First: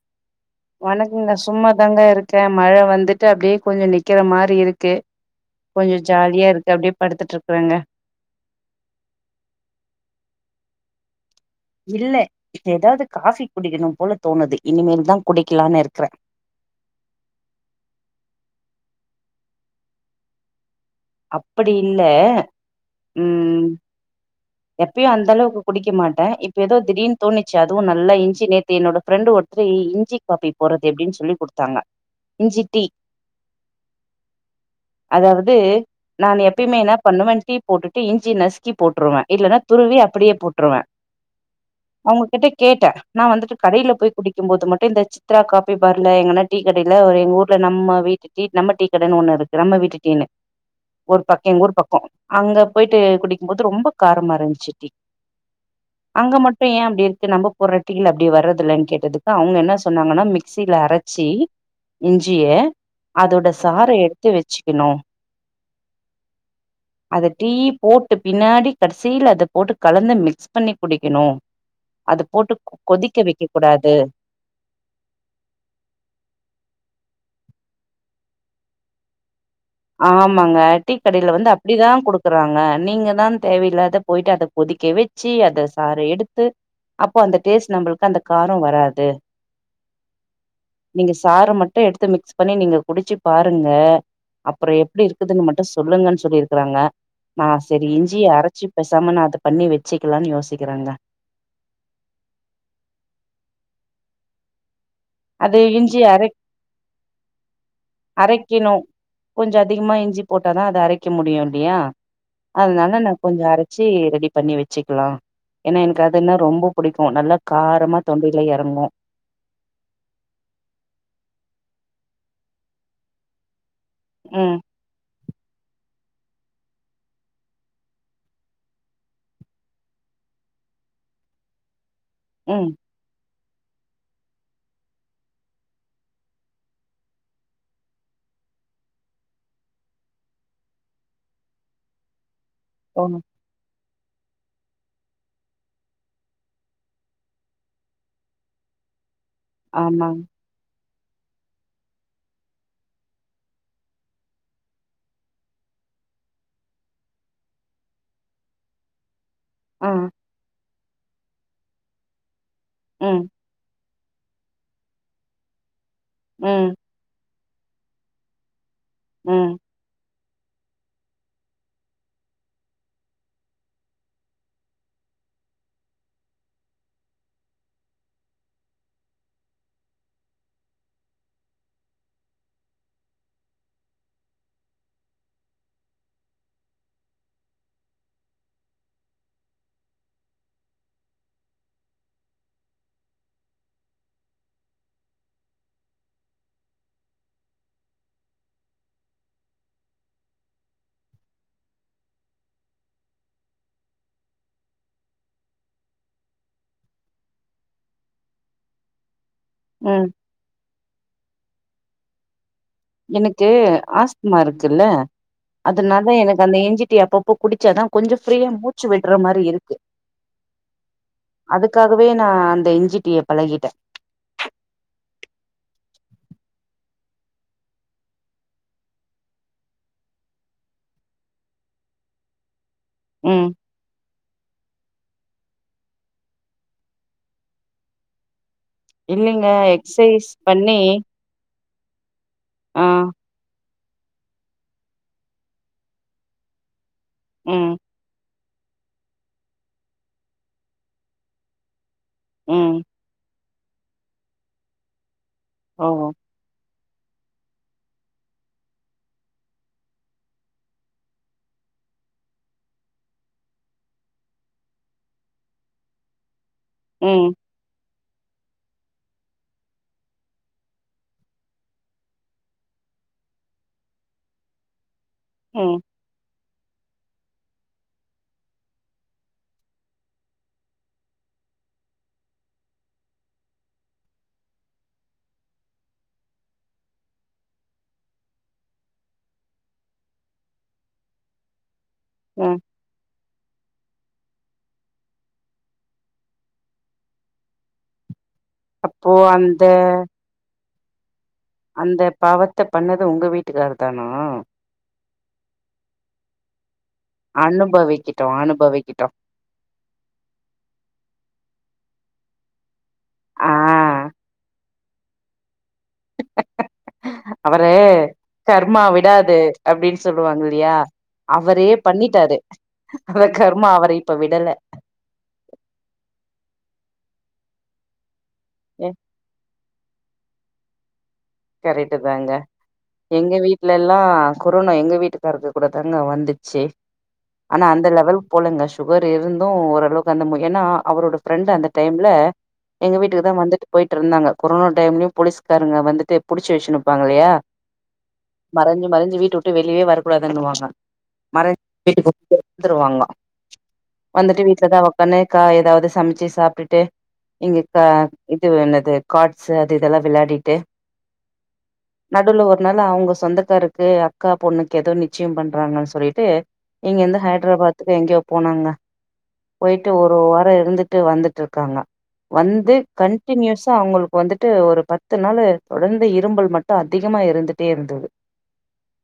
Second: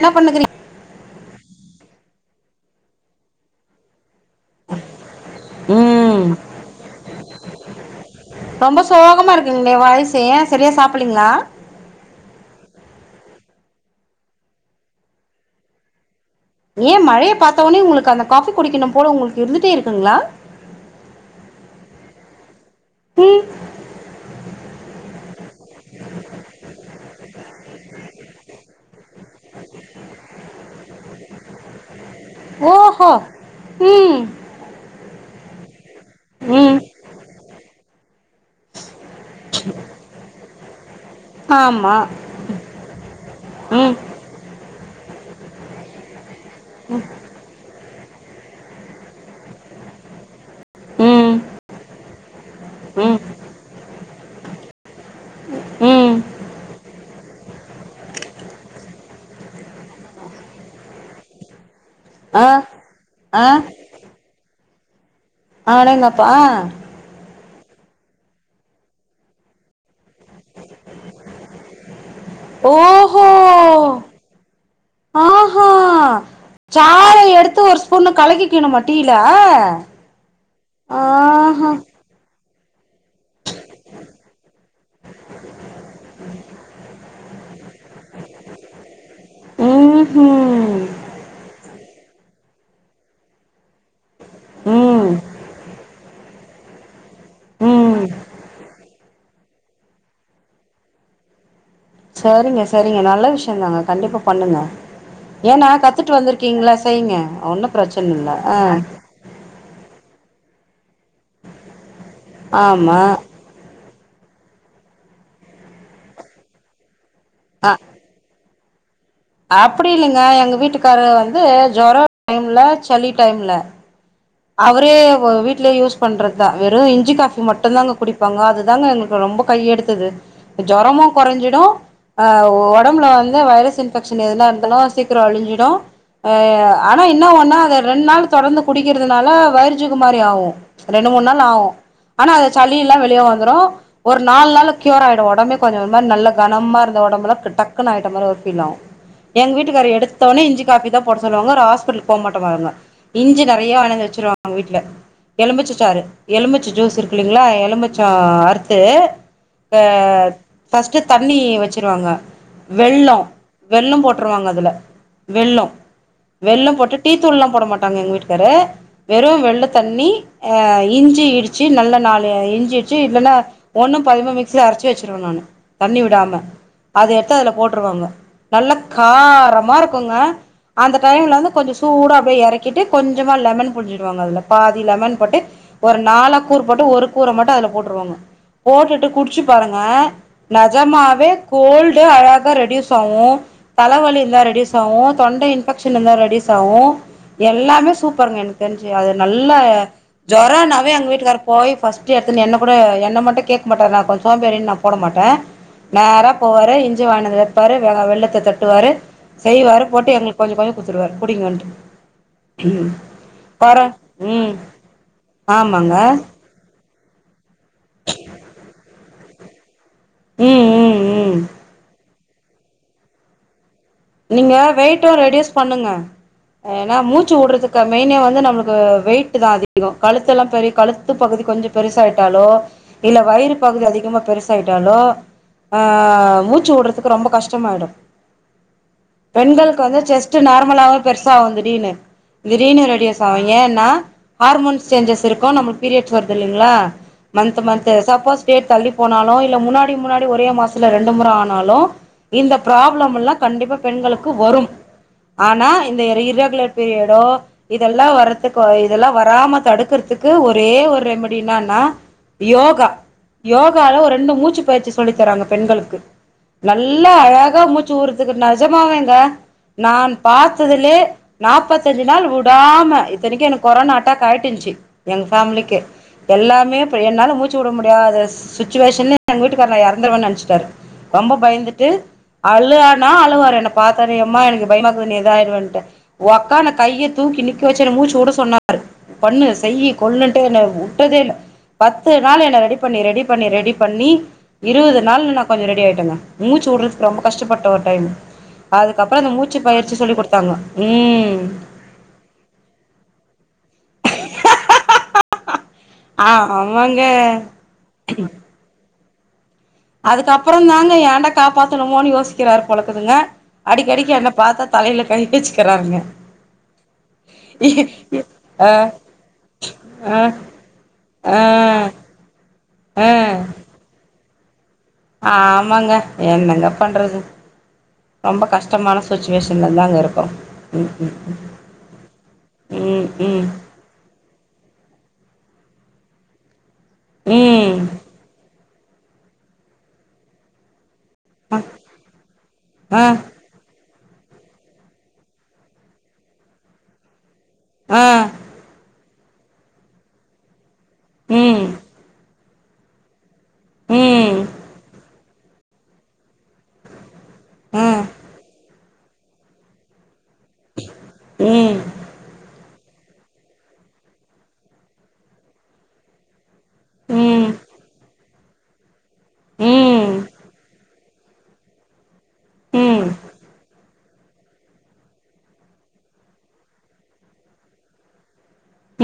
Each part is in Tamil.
என்னா பண்ணுனுருக்குறீ வணக்கங்க சும்மாதாங்க இருக்கே மழ வந்துட்டு அப்டியே கொஞ்ச நிக்கிற மாரி இருக்கு கொஞ்ச ம் ஜாலியா இரு க்கு அப்டியே படுத்துட்ருக்குறேங்க. ரொம்ப சோகமா இருக்குங்களே வாய்ஸே சரியா சாப்பட்லீங்களா? இல்ல எதாவது காஃபி குடிக்கணும் போல தோணுது. இனிமேல்தா குடிக்கலான்னு இருக்கறே. ஏன் மழைய பாத்தவுடனே உங்களுக்கு அந்த காஃபி குடிக்கணும் போல உங்களுக்கு இருந்துட்டே இருக்குங்களா? அப்படி இல்ல ம் எப்பயு அந்த அளவுக்கு குடிக்க மாட்டே. இப்ப எதோ திடீர்னு தோணிச்சு அதுவு நல்ல இஞ்சி நேத்து என்னோட ஃப்ரெண்டு ஒருத்தரு இ இஞ்சி காப்பி போட்றது எப்டின்னு சொல்லி குடுத்தாங்க இஞ்சி டீ ஓஹோ ம் அதாவது நானு ம் எப்பயுமே என்னா பண்ணுவே டீ போட்டுட்டு இஞ்சி நசுக்கி போ ட்ருவே இல்லன்னா துருவி அப்படியே போட் ட்ருவே ஆமா அவங்க கிட்ட கேட்டே நா வந்துட்டு கடைல ம் போய் குடிக்கும் போது மட்டு இந்த சி த்ரா காப்பி பார்ல எங்கனா டீ கடைல எங்க ஊர்ல நம்ம வீட்டு டீ நம்ம டீ கடைன்னு ஒண்ணு இருக்கு நம்ம வீட்டு டீன்னு ஊர் ம் பக்க எங்க ஊர் பக்கோ அங்க போயிட்டு ம் குடிக்கும்போது ரொம்ப காரமா இருந்துச்சு டீ ம் அங்க மட்டு ஏன் அப்டி இருக்கு நம்ப போட்ற டீ ல அப்டி வர்றதில்லைன்னு கேட்டதுக்கு அவங்க என்ன சொன்னாங்கன்னா மிக்சியில அரைச்சி ஆ இஞ்சிய ஆ அதோட சார எடுத்து வச் க்கணு அடேங்கப்பா ஆ டீ போட்டு பின்னாடி கடசீல அத போட்டு கலந்து மிக்ஸ் பண்ணி குடிக்கணு அது போட்டு கொதிக்க ஓஹோ வைக்க கூடாது ஆஹா சாற எடு த்து ஒரு ஸ்பூனு கலக்கிக்கணுமா டீல ஆமாங்க டீக்கடைல வந்து ஆஹா அப்டிதா குடுக்க றாங்க நீங்கதான் தேவையில்லாத போயிட்டு அத கொதிக்க வச்சு அத சாறு எடுத்து அப் பவு அந்த டேஸ் ட்டு நம்பளுக்கு அந்த காரோ வராது. ம்ஹூம் நீங்க சாற மட்டு எடு த்து மிக்ஸ் பண்ணி நீங்க குடிச்சு பாருங்க அப்பற எப்டி ம் இருக்குதுன்னு மட்டு சொல்லுங்கன்னு சொ சொல்லிருக்கறாங்க நா ம் செரி ம் இஞ்சிய அரைச்சு பேசாம நா அத பண்ணி வச்சுக்கலான்னு யோசிக்கிறங்க. சரிங்க சரிங்க நல்ல விஷயந்தாங்க கண்டிப்பா பண்ணுங்க. அது ஏன்னா இஞ்சி கத்துட்டு அரை வந்திருக்கீங்ல செய்ங்க ஒன்னு பிரச்சன இல்ல ஆ அரைக்கணு கொஞ்சோ அதிகமா இஞ்சி போட்டாதா அது அரை க்க முடியு இல்லையா? ஆமா அதனால நா கொஞ்சோ அரை ச்சு ரெடி பண்ணி வச்சுக்கலா ஏன்னா எனக்கு அதுன்னா ரொம்ப புடிக் கு நல்லா காரமா தொண்டைல எற ங்கு அப்டி இல்லைங்க எங்க வீட்டுக்காரரு வந்து ஜொரோ டைம்ல சளி டைம்ல ம், அவரு ப்போ வீட்ல யூஸ் பண்றதுதா வெறு இஞ்சி காஃபி மட்டுந்தாங்க குடிப்பாங்க அதுதாங்க எங்களுக்கு ரொம்ப கையெடுத்தது அ ஜொரமு கொறஞ்சிடு ஆ ம். ஒடம்புல வந் து வைரஸ் இன்பெக்ஷன் எதுனா இருந்தாலு சீக்கிரோ அழிஞ்சிடு ஆ ஆனா என்னா ஒன்னுனா அத ரெண்டு நாள் தொடர்ந்து குடி க்கறதுனால வயிறு சுகு மாரி ஆகு ரெண்டு மூணு நாள் ஆகு ஆனா அது சளி எல்லா வெளிய போணும். வந்துரு ஒரு நாலு நாள்ல கியூர் ஆயிடு ஒடம்பே கொஞ்ச இது மாரி நல்ல கனமா இருந்த ஒடம்பல்லா க் டக்குனு ஆயிட்ட மாரி ஒரு ஃபீல் ஆகு. எங்க வீட்டுக்கார்ரு ஆமாங்க. எடுத்தவுட்னே இஞ்சி காஃபிதா போட சொல்லுவாங்க ஒரு ஹாஸ்பிட்டலுக்கு போக மாட்டாங்க அவுங்க இஞ்சி நெறைய வாங்கினு வந்து வச்சிருவாங்க வீட்ல. எலுமிச்ச சாறு எலுமிச்ச ஜூஸு இருக்கு இல்லைங்ளா எலுமிச்சோ அறுத்து ஆ ஃபஸ்ட்டு தண்ணி வச்சிருவாங்க வெல்லோ ம், வெல்லம் போ ட்ருவாங்க அதுல வெல்லோ ம், வெல்லம் போட்டு டீ த்தூள்லா போட மாட்டாங்க எங்க வீட் டுக்கார்ரு வெறு ம், வெல்லத் தண்ணி ஆ இஞ்சி இடிச்சு நல்லா நாலு இஞ்சி இடிச்சு இல்லன்னா ஒண்ணும் பாதியுமா மிக்ஸில அரைச்சி வச்சுருவே நானு தண்ணி விடாம. அத எடுத்து அதுல போட்ருவோங்க நல்லா காரமா இருக்குங்க அந்த டைம்ல வந்து கொஞ்ச சூடா அப்டியே எறக்கிட்டு கொஞ்சமா லெமன் புழிஞ்சிடுவோங்க அதுல பாதி லெமன் போட்டு ஒரு நாலா கூறு போட்டு ஒரு கூற மட்டு அதுல போட்ருவோங்க. போட்டுட்டு குடிச்சு பாருங்க நெஜமாவே கோல்டே அழகா ரெட்யூஸ் ஆவு தலவலி எல்லா ரெட்யூஸ் ஆவு தொண்டை இன்பெக்ஷன் இருந்தா ரெட்யூஸ் ஆவு எ ல்லாமே சூப்பருங்க எனக்கு தெரிஞ்சு அது நல்ல ஜொரோன்னாவே எங்க வீட்டுக்காரு போயி ஃபர்ஸ்ட்டு எடுத்துனு என்ன கூட என்ன மட்டு கேக்க மாட்டாரு நா கொஞ்சோ சோம்பேறின்னு நா போட மாட்டே நேரா போவாரு இஞ்சி வாங்கினு வந்து வைப்பாரு வெ வெல்லத்த தட்டுவாரு செய்வாரு ம். போட்டு எங்களுக்கு கொஞ்ச கொஞ்ச குடுத்துடுவாரு குடிங்கன்ட்டு. எனக்கு கொற ஆஸ்துமா ம் இருக்குல்ல ஆமாங்க அதனால எனக்கு அந்த இஞ்சி டீ அப்பப்போ குடிச்சாதா கொஞ்சோ ஃப்ரீயா மூச்சு விடுற மாரி இருக்கு ம் ம் ம் அதுக்காகவே நா அந்த இஞ்சி டீ ய பழகிட்டே நீங்க வெயிட்டு ரெடியூஸ் பண்ணுங்க ஏன்னா மூச்சு உடுறதுக்கு மெயினே வந்து நம்மளுக்கு வெயிட்டுதா அதிகோ கழுத்து எல்லா பெரிய கழுத்து பகுதி கொஞ்ச பெருசு ஆயிட்டாலோ இல்ல ம். வயிறு பகுதி அதிகமா பெருசாயிட்டாலோ ஆ மூச்சு உடுறதுக்கு ரொம்ப கஷ்டமாயிடு இல்லைங்க பெண்களுக்கு வந்து எக்சைஸ் செஸ்ட்டு பண்ணி நார்மலாவே பெருசா வந்து திடீர்னு திடீர்னு ஆ, ரெடியூஸ் ஆகு ஏன்னா ஹார்மோன்ஸ் சேஞ்சஸ் இருக்கு நம்மளுக்கு பீரியட்ஸ் வருது இல்லைங்களா மந்த்து ம், மந்த்து சப்போஸ் டேட் தள்ளி போனாலோ இல்ல முன்னாடி முன்னாடி ஒரே மாசத்ல ரெண்டு முற ஆனாலு இந்த ம். ப்ராப்ளம் எல்லா கண்டிப்பா பெண்களுக்கு வரும் ஆனா இந்த ஓஹோ! எ இர்ரெகுலர் பீரியடோ இதெல்லா வரதுக்கு இதெல்லா வராம தடுக்கறதுக்கு ஒரே ஒரு ரெமடி என்னன்னா யோகா யோகால ஒரு ரெண்டு மூச்சு பயிற்சி சொல்லி தராங்க பெண்களுக்கு நல்லா ம், அழகா மூச் சு உடுறதுக்கு நெ ஜமாவேங்க நான் பாத்ததுலயே நாப்பத்தஞ்சு நாள் விடாம இத்தனைக்கி எனக்கு கொரோனா அட்டாக் ஆயிட்டுருந்துச்சி எங்க ஃபேமிலிக்கி ம், எல்லாமே இப்ப என்னால மூச்சு விட முடியாத ஸ் சுச்சுவேஷனு எங்க வீட்டுக்கார்ரு நா எறந்துருவன்னு நெனச்சிட்டாரு ரொம்ப பயந்துட்டு அழுகன்னா அழுக அவரு என்ன பாத்தவுன்னே யம்மா எனக்கு பயமா இருக்குது நீ இதாயிருவன்ட்டு ஒக்காந்து கைய தூக்கி நிக்க வச்சு எனக்கு மூச்சு உட சொன்னாரு பண்ணு செய்யி கொள்ளுன்ட்டு என்ன உட்டதே இல்ல பத்து நாளு ம். என்ன ரெடி பண்ணி ரெடி பண்ணி ரெடி பண்ணி இருவது நாள்ல நா கொஞ்சோ ரெடி ஆயிட்டங்க மூச்சு உடுறதுக்கு ரொம்ப கஷ்டப்பட்ட ஒரு டைம் அதுக்கப்புற அந்த மூச்சு பயிற்சி சொல்லி குடுத்தாங்க ம் அந்த பாவத்த பண்ணது உங்க வீட்டுக்கார்ருதா னா? ஆ ஆ அனுபவிக்கட்டு அனுபவி க்கட்டு அதுக்கப்புறந்தாங்க ஏண்டா காப்பாத்துனமோன்னு யோசிக்கிறாரு போல இருக்குதுங்க ஆ. அடிக்கடிக்கி என்ன பாத்தா தலைல கை வச்சு அவரு கர்மா ஆ விடாது அப்டின்னு ஆ சொல்லுவாங்க இல்லையா ஆ அவரே பண்ணிட்டாரு ஆ அத கர்மா அவர இப்ப விடல ஆமாங்க என்னங்க பண்றது ரொம்ப கஷ்டமான சுச்சுவேஷன்ல தாங்க இருக்குறோ ம் கரெக்ட்டுதாங்க ம் எங்க ம் வீட்ல எல்லா கொரோனா எங்க வீட்டுக் கார்ருக்கு கூடதாங்க வந்துச்சு ம் ஆனா ம் அந்த லெவல் போலங்க சுகர் இருந்து ஓரளவுக்கு அந்த ம ஏன்னா அவரோட ஃபிரெண்ட் அந்த டைம்ல எங்க ஆ வீட்டுக்குதா வந்துட்டு போயி ட்ருந்தாங்க கொரோனா டைம்லயு போலீஸ்காரங்க வந்துட்டு புடிச்சு வச்சுனு இருப்பாங்க இல்லயா ஆ மறைஞ்சு மறைஞ்சு வீட் ட விட்டு வெளியவே வரக்கூடாதுன்னுவாங்க மறைஞ் ம் [inaudible] வந்துருவாங்க ம் வந்துட்டு வீட்லதா ஒக்காந்து காய் எதாவது சமைச்சு சாப்ட்டுட்டு இங்க கா ஆ இது என்னது கார்ட்ஸு அது இது எல்லா விளையாடி ட்டு ம் நடுவுல ஒரு நாள் ல அவங்க சொந்தக்கார்ருக்கு அக்கா பொண்ணுக்கு எதோ நிச்சயம் பண்றாங்கன்னு சொல்லிட்டு இங்கிருந்து ம் ஹைட்ராபாத்துக்கு எங்கயோ போனாங்க போயிட்டு ம் ஒரு வாரோ இருந்து ட்டு வந்துட்ருக்காங்க வந்து ம் கன்டினியூஸா அவங்களு க்கு வந்துட்டு ஒரு பத்து நாளு தொடர்ந் து இரும்பல் மட்டு அதிகமா இருந்துட்டே இருந்தது.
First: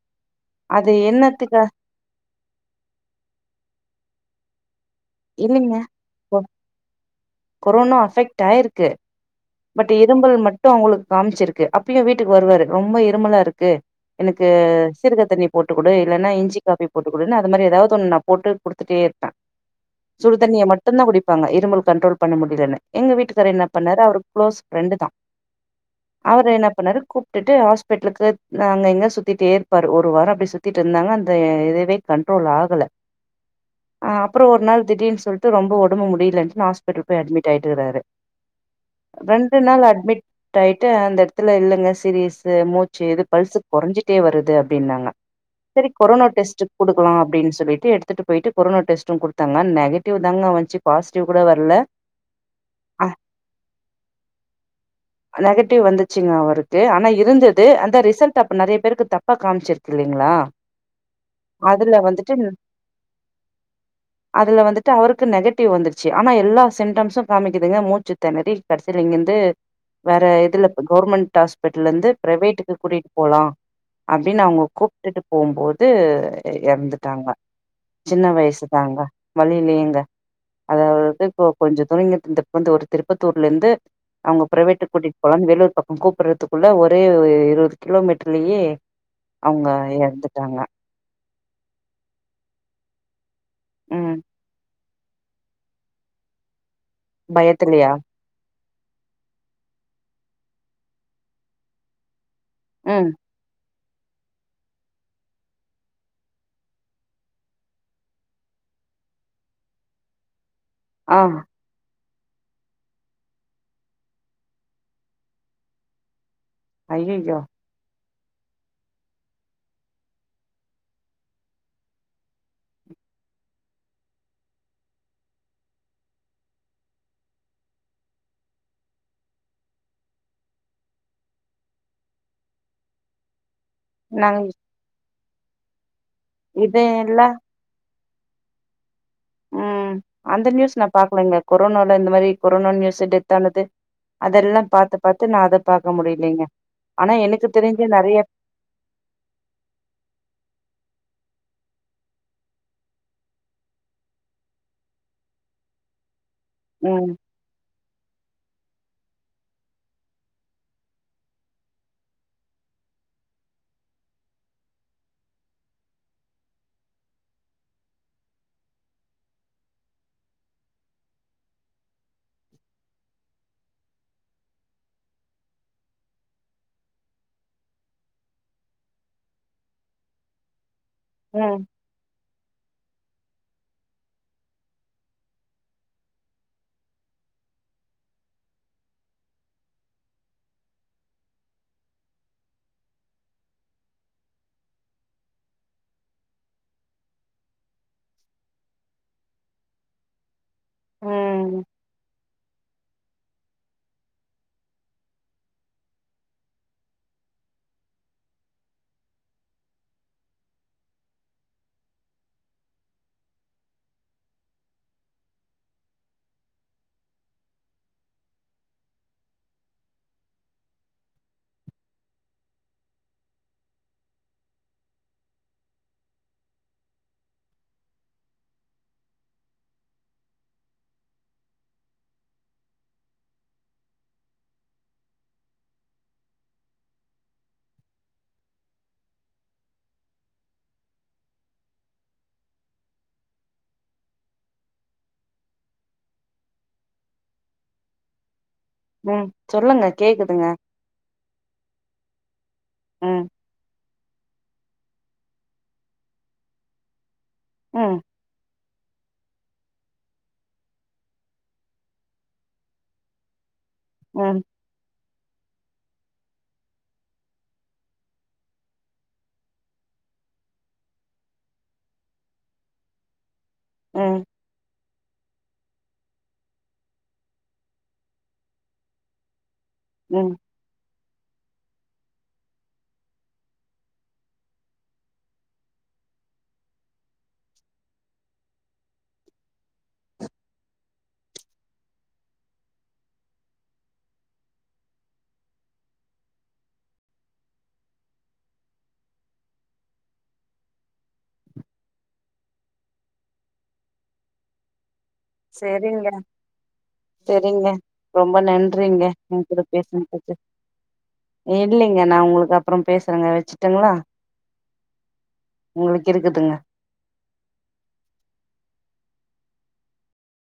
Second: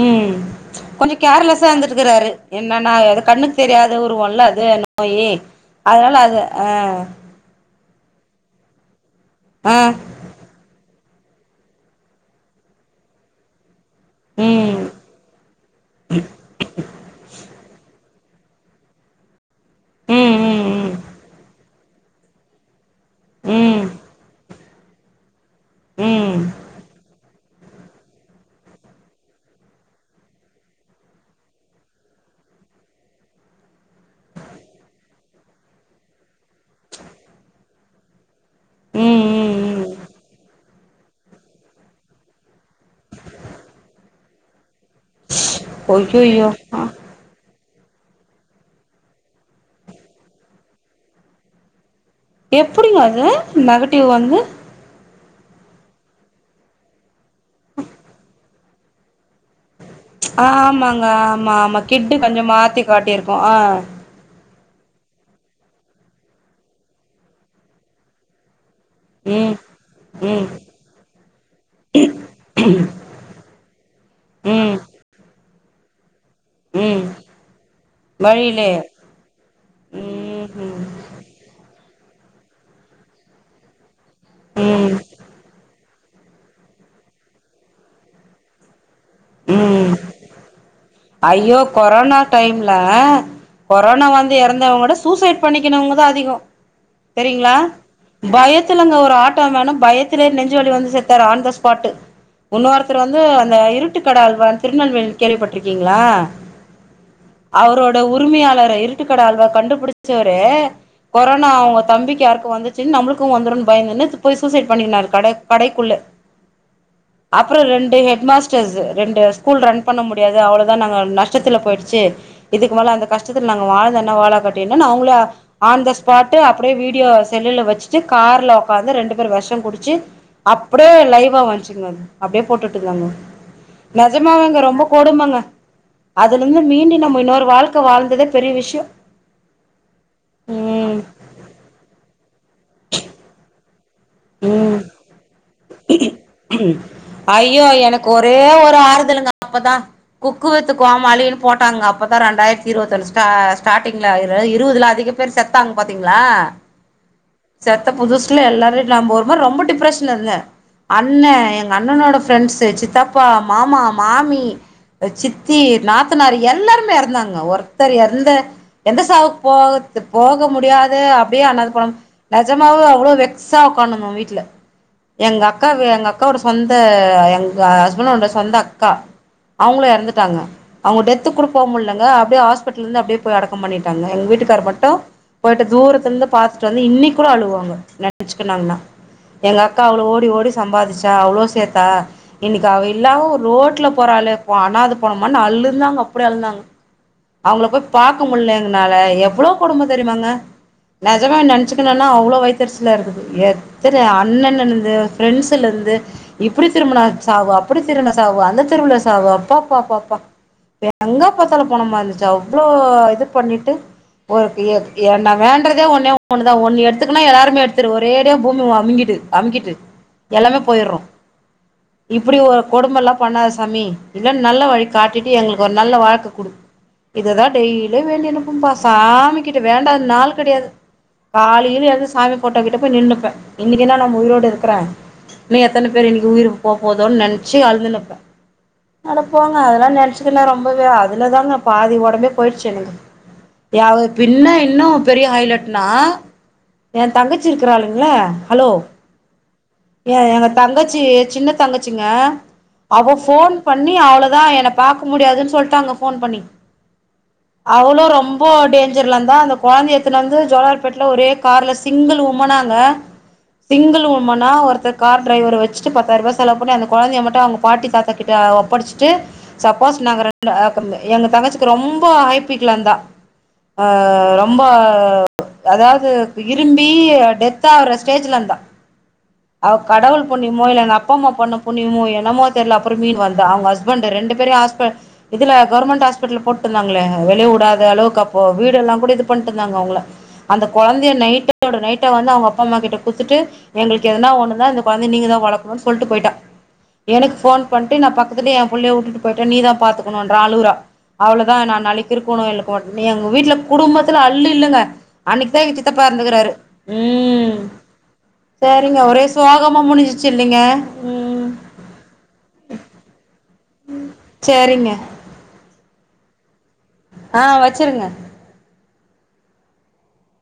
உம் அது கொஞ்ச என்னத்துக்கா கேர்லெஸ்ஸா இருந்துட்ருக்கிறாரு என்னன்னா அது கண்ணுக்கு தெரியாத உருவம்ல அது அந்த நோயி இல்லைங்க அதனால கொ அது ஆ கொரோனா அஃபெக்ட் ஆயிருக்கு ஆ பட் இரும்பல் மட்டு அவங்களுக் காமிச்சிருக்கு அப்பயு வீட்டுக்கு வருவாரு ரொம்ப இருமலா இருக்கு எனக்கு ம் சீரக தண்ணி போட்டுக்குடு இல்லன்னா இஞ்சி காஃபி போட்டுக்குடுன்னு அது மாரி எதாவ் தொன்னு நா போட்டு குடுத்துட்டே இருப்பே. ம் சுடுதண்ணிய ம் ம் மட்டுந்தா குடிப்பாங்க இருமல் கன்ட்ரோல் பண்ண முடியலன்னு எங்க வீட்டுக்கார்ரு என்ன ம் பண்ணாரு அவரு க்ளோஸ் ஃபிரெண்டுதா ம் அவரு என்னா பண்ணாரு கூ ப்ட்டுட்டு ஹாஸ்பிட்டலுக்கு ஆ அங்க இங்க சுத்திட்டே இருப்பாரு ஒரு வாரோ அப்டி சுத்திட்ருந்தாங்க அந்த இதுவே கன்ட்ரோல் ஆகல. ஆ அப்றோ ஒரு நாள் திடீர்னு சொல்ட்டு ரொம்ப ஒடம்பு முடியலன்ட்னு ஹாஸ்பிட்டல் போய் அட்மிட் ஆயிட்ருக்கறாரு. ம் ரெண்டு நாள் ம் ம் அட்மிட் டாயிட்டு அந்த எடத்துல இல்லங்க சீரியஸு மூச்சு இது பல்சு கொறைஞ்சிட்டே வருது அப்டின்னாங்க. செரி கொரோனா ஐய்யய்யோ டெஸ்ட்டுக்கு அ குடுக்கலா அப்டின்னு சொல்லி ட்டு எடுத்துட்டு போயிட்டு கொரோனா டெஸ்ட்டு குடுத்தாங்க நெகட்டிவ்தாங்க வந்துச்சு பாசிட்டிவ் கூட வரல எப்பிடிங்க அ அது நெக ட்டிவ் வந்து நெகட்டிவ் வந்துச்சுங்க அவருக்கு ஆனா இருந்தது அந்த ரிசல்ட் அப் ப நெறைய பேருக்கு த ஆ ஆமாங்க ஆமா ஆமா அதுல கிட்டு வந்துட்டு கொஞ்சம் மாத்தி காட்டியிருக்கு ஆ ந்துட்டு அவருக்கு நெகட்டிவ் வந்துருச்சு. ஆனா எல்லா சிம்டம்ஸு காமிக்குதுங்க மூச்சு தெணறி கடைசில இங்கிருந்து ம் வேற ம் இதுல அ கவுர்மெண்ட் ஹாஸ்பிட்டல்ல இருந்து பிரைவேட்டுக்கு கூட்டிட்டு போலா அப்டின்னு அவுங்க ம் கூப்டுட்டு போம்போ து எ ம் எறந்துட்டாங்க. சின்ன வழியிலே வயசுதாங்க வழியிலயேங்க ம் அதாவது இப்போ கொஞ்ச தொலைங்கத் இந்த இப்ப வந்து ஒரு திருப்பத்தூர் லர்ந்து அவங்க பிரைவேட்டுக்கு ம் ம் கூட்டிட் போலான்னு வேலூர் பக் கூப்புர்றதுக்குள்ள ஒரே இருவது கிலோமீட்டர்லெயே ம் ஐயோ கொரோனா டைம்ல கொரோனா ம் வந்து எறந்தவுங்கட சூசைட் பண்ணிக்கினவ்ங்க தா அதிகொ செரிங்ளா பயத்துலயா பய த்துலங்க ஒரு ஆட்டோ மேன பயத்திலே நெஞ்ச வலி வந்து செத்தாரு ஆன் த ஸ்பாட்டு உன்னோருத்தர் ம் வந்து அந்த இரு ட்டுக்கட அல்வா திருநெல்வேலி கேள்விப்பட்ருக்கீங்ளா? அவரோட உரிமையாளர இருட்டுக்கட ஆல்வா கண்டுபுடிச்சவரே ஆ கொரோனா அவுங்க தம்பி க்கி யாருக்கொ வந்துச்சுன் நம்ளுக்கு வந்துருன் பயந்துனு போய் சூசைட் பண்ணிகினார் கட கடைக்குள்ள ஐயையோ அப்றொ ரெண்டு ஹெட் மாஸ் டர்ஸு ரெண்டு ஸ்கூல் ரன் பண்ண முடியாது அவ்ளொதா நாங்க நஷ்டத்துல போயிர்ச்சு இதுக்கு மேல அந்த கஷ்டத்துல நாங்க வாழ்ந்தென்ன வாழா காட்டி என்னன் அவுங்கள ஆன் த ஸ்பாட்டே அப்புடே‌ வீடியோ செல்லுல வச்சுட்டு கார்ல ஒக்காந்து ரெண்டு பேர் வெஷங்குடுச்சு அப்புடே லைவா வன்ச்சுங்க அப்டியே போட்டுட்ருந்தாங்க நெஜமா நாங்க தாங்க ரொம்ப கொடுமங்க அதுலந்து இது மீண்டு இல்ல நம்ம இன்னொரு வாழ்க்க வாழ் றதெ பெரிய விஷ்யொ ம் அந்த நியூஸ் நா பாக்கலங்க கொரோனால இந்த மாரி கொரோனா நியூஸு டெத்தானது அதெல்லா ம் பாத்து பாத்து நா அத பாக்க முடியலைங்க ஆனா எனக்கு ஐயோ தெரிஞ்ச எனக்கு நெறைய ஒரே ஒரு ஆறுதலுங்க அப்பதா குக்கு வித்து‌ கோமாளின்னு போட்டாங்க அப்பதா ரெண்டாயர்த்தி இருவத்தொன்னு ஸ்டா ஸ்டார்ட்டிங்ல இரு இருவதுல அதிக பேர் செத்தாங்க பாத்தீங்ளா ம் செத்த புதுசுல எல்லாரு [unintelligible] ரொம்ப டிப்ரஷன்ல இருந்த அண்ண, எங்க அண்ணனோட ஃப்ரெண்ட்ஸு, சித்தப்பா, மாமா, மாமி, சித்தி, நாத்தனார் எல்லாருமே எறந்தாங்க ஒருத்தர் எறந்த எந்த சாவுக்கு போகற்து போக முடியாத அப்டியே அனாத பொனம் நெஜமாவே அவ்ளோ வெக்ஸா ஒக்காந்துருந்தோ வீட்ல எங்கக்கா வ எங்கக்கா ஒட சொந்த எங்க ஹஸ்பண்ட் ஓட சொந்த அக்கா அவுங்களு எறந்துட்டாங்க அவுங்க டெத்துக்குட போ ம் முல்லங்க அப்டியே ஹாஸ் பிட்டல்லெந்து அப்டியே போய் அடக்கம் பண்ணிட்டாங்க எங்க வீட்டுக்கார் மட்டு போயிட்டு தூரத்லந்து பாத்துட்டு வந்து இன்னைக் கூட அழுவாங்க [inaudible] எங்க அ க்கா அவ்ளொ ஓடி ஓடி சம்பாதிச்சா அவ்ளோ சேத்தா இன்னக்கி அவ இல்லாம ஒ ரோட்ல போறாளே ப அனாத பொனமானு அழுந்தாங்க அப்டி அழுந்தாங்க அவுங்கள போய் பாக்க முல்ல எங்கனால எவ்ளோ கொடும தெரியுமாங்க நெஜமா ம் நெனச்சிக்கினெனா அவ்ளோ வைத் தெரிச்சலா இருக்குது எத்தன அண்ணன்ன ந்து ஃப்ரெண்ட்ஸுலெந்து இப்பிடி திரும்புனா சாவு அப்பிடி திரும்புனா சாவு அந்த தெருவுல சாவு அப்பாப்பாப்பப்பா எங்க பாத்தலு பொனமா இருந்துச்சு அவ்ளோ இது பண்ணிட்டு ஒ எ‌ எ‌ நா வேண்ட்றதே ஒன்னே ஒண்ணுதா ஒண்ணு எடுத்துக்கனா எல்லாருமே எடுத்துரு ஒரேடியே பூமி அமுங்கிடு அம்கிட்டு எல்லாமே போயர்றோ இப்பிடி ஒ கொடும்மல்லா பண்ணாத சாமி இல்ல நல்ல வழி காட்டிட்டு எங்ளுக்கு ஒரு நல்ல வாழ்க்க குடு இததா டெய்லி வேண்டினுப்பம்பா சாமி கிட்ட வேண்டாத நாள் கெடயாது காலைல எழுந்து சாமி ஃபோட்டோ கிட்ட போய் நின்னுப்பே இன்னக்கி என்னா ந னு உயிரோட இருக்குறே இன்னு எத்தன பேரு இன்னக்கி உயிரு போ போதோன் நென்ச்சு அழ்துனுப்பே அடப்போங்க அதுல்லா நென்ச்சுகினா ரொம்பவே அதுலதாங்க பாதி ஒடம்பே போயிர்ச்சு எனக்கு ஏ அவுங்க பின்ன இன்னு பெரிய ஹைலட்னா எந்தங்கச்சி இருக்குறாளுங்ள ஹலோ ம் சொல்லுங்க ஏ கேக்குதுங்க எங்க தங்கச்சி சின்ன தங்கச்சிங்க அவ ம் ஃபோன் பண் பண்ணி அவ்ளோதா என்ன பாக்க முடியாதுன்னு சொல்ட்டாங்க ஃபோன் பண்ணி ம் அவளும் ரொம்ப டேஞ் ஜர்லந்தா அந்த கொழந்தைய எத்துனு வந்து ஜோலார்பேட்ல ஒரே கார்ல சிங்கிள் உமனாங்க சிங்கிள் ம் உமன்னா ஒருத்தர் கார் டிரைவர வச்சிட்டு பத்தாயிரூபா செலவு பண்ணி அந்த கொழந்தைய மட்டும் அவங்க பாட்டி தாத்த கிட்ட ஒப்படைச்சிட்டு சப்போஸ் நாங்க ரெண் அபர்ல எங்க தங்கச்சிக்கு ரொம்ப ஹைப்பிக்ல இந்தா [inaudible] ஆ ம் ரொம்ப அதாவது இரும்பி டெத் ஆவற ஸ்டேஜ்ல இருந்தா அவ கடவுள் ம் புண்ணியமொ இல்ல அப்பா அம்மா பண்ண புண்ணியமோ என்னமோ தெரியல அப்புற மேல் வருது அவங்க ஹஸ்பண்ட் ரெண்டு பேர இதுல கவர்ர்மெண்ட் ஹாஸ்பிடல் போட்டுருந்தாங்களே வெளிலவுடாத அளவுக்கு அப்போ வீடு எல்லாம் கூட இது பண்ணட்டுருந்தாங்க அவங்கள அந்த குழந்தைய நைட்டோட நைட் வந்து அவங்க அப்பா அம்மா கிட்ட குடுத்துட்டு எங்களுக்கு எதனா ஒண்ணுனா கொழந்தைய வந்து நீங்க தான் வளர்க்கணும்னு சொல்லிட்டு போயிட்டா எனக்கு போன் பண்ணிட்டு நான் பக்கத்துலயே என் புள்ளைய விட்டுட்டு போயிட்டன் நீதான் பாத்துக்கணும்றா அழுவுறா அவ்ளதான் நான் நாளைக்கு இருப்பேனோ இல்லையோ எங்க வீட்ல குடும்பத்துல அள்ளு இல்லங்க அன்னைக்குதா எங்க சித்தப்பா சரிங்க எறந்திருக்கிறாரு ம் செரிங்க ரொம்ப செரிங்க நன்றிங்க ஒரே என் கூட சோகமா முடிஞ்சிரிச்சு பேசுனதுக்கு இல்லலைங்க ம் இல்லைங்க நா உங்களுக்கு அப்புறம் பேசுறேங்க வச்சுட் வெச்சுரட்டும்ங்களா சேரிங்க உங்களுக் இருக்கட்டும்ங்க ஆ வச்சருங்க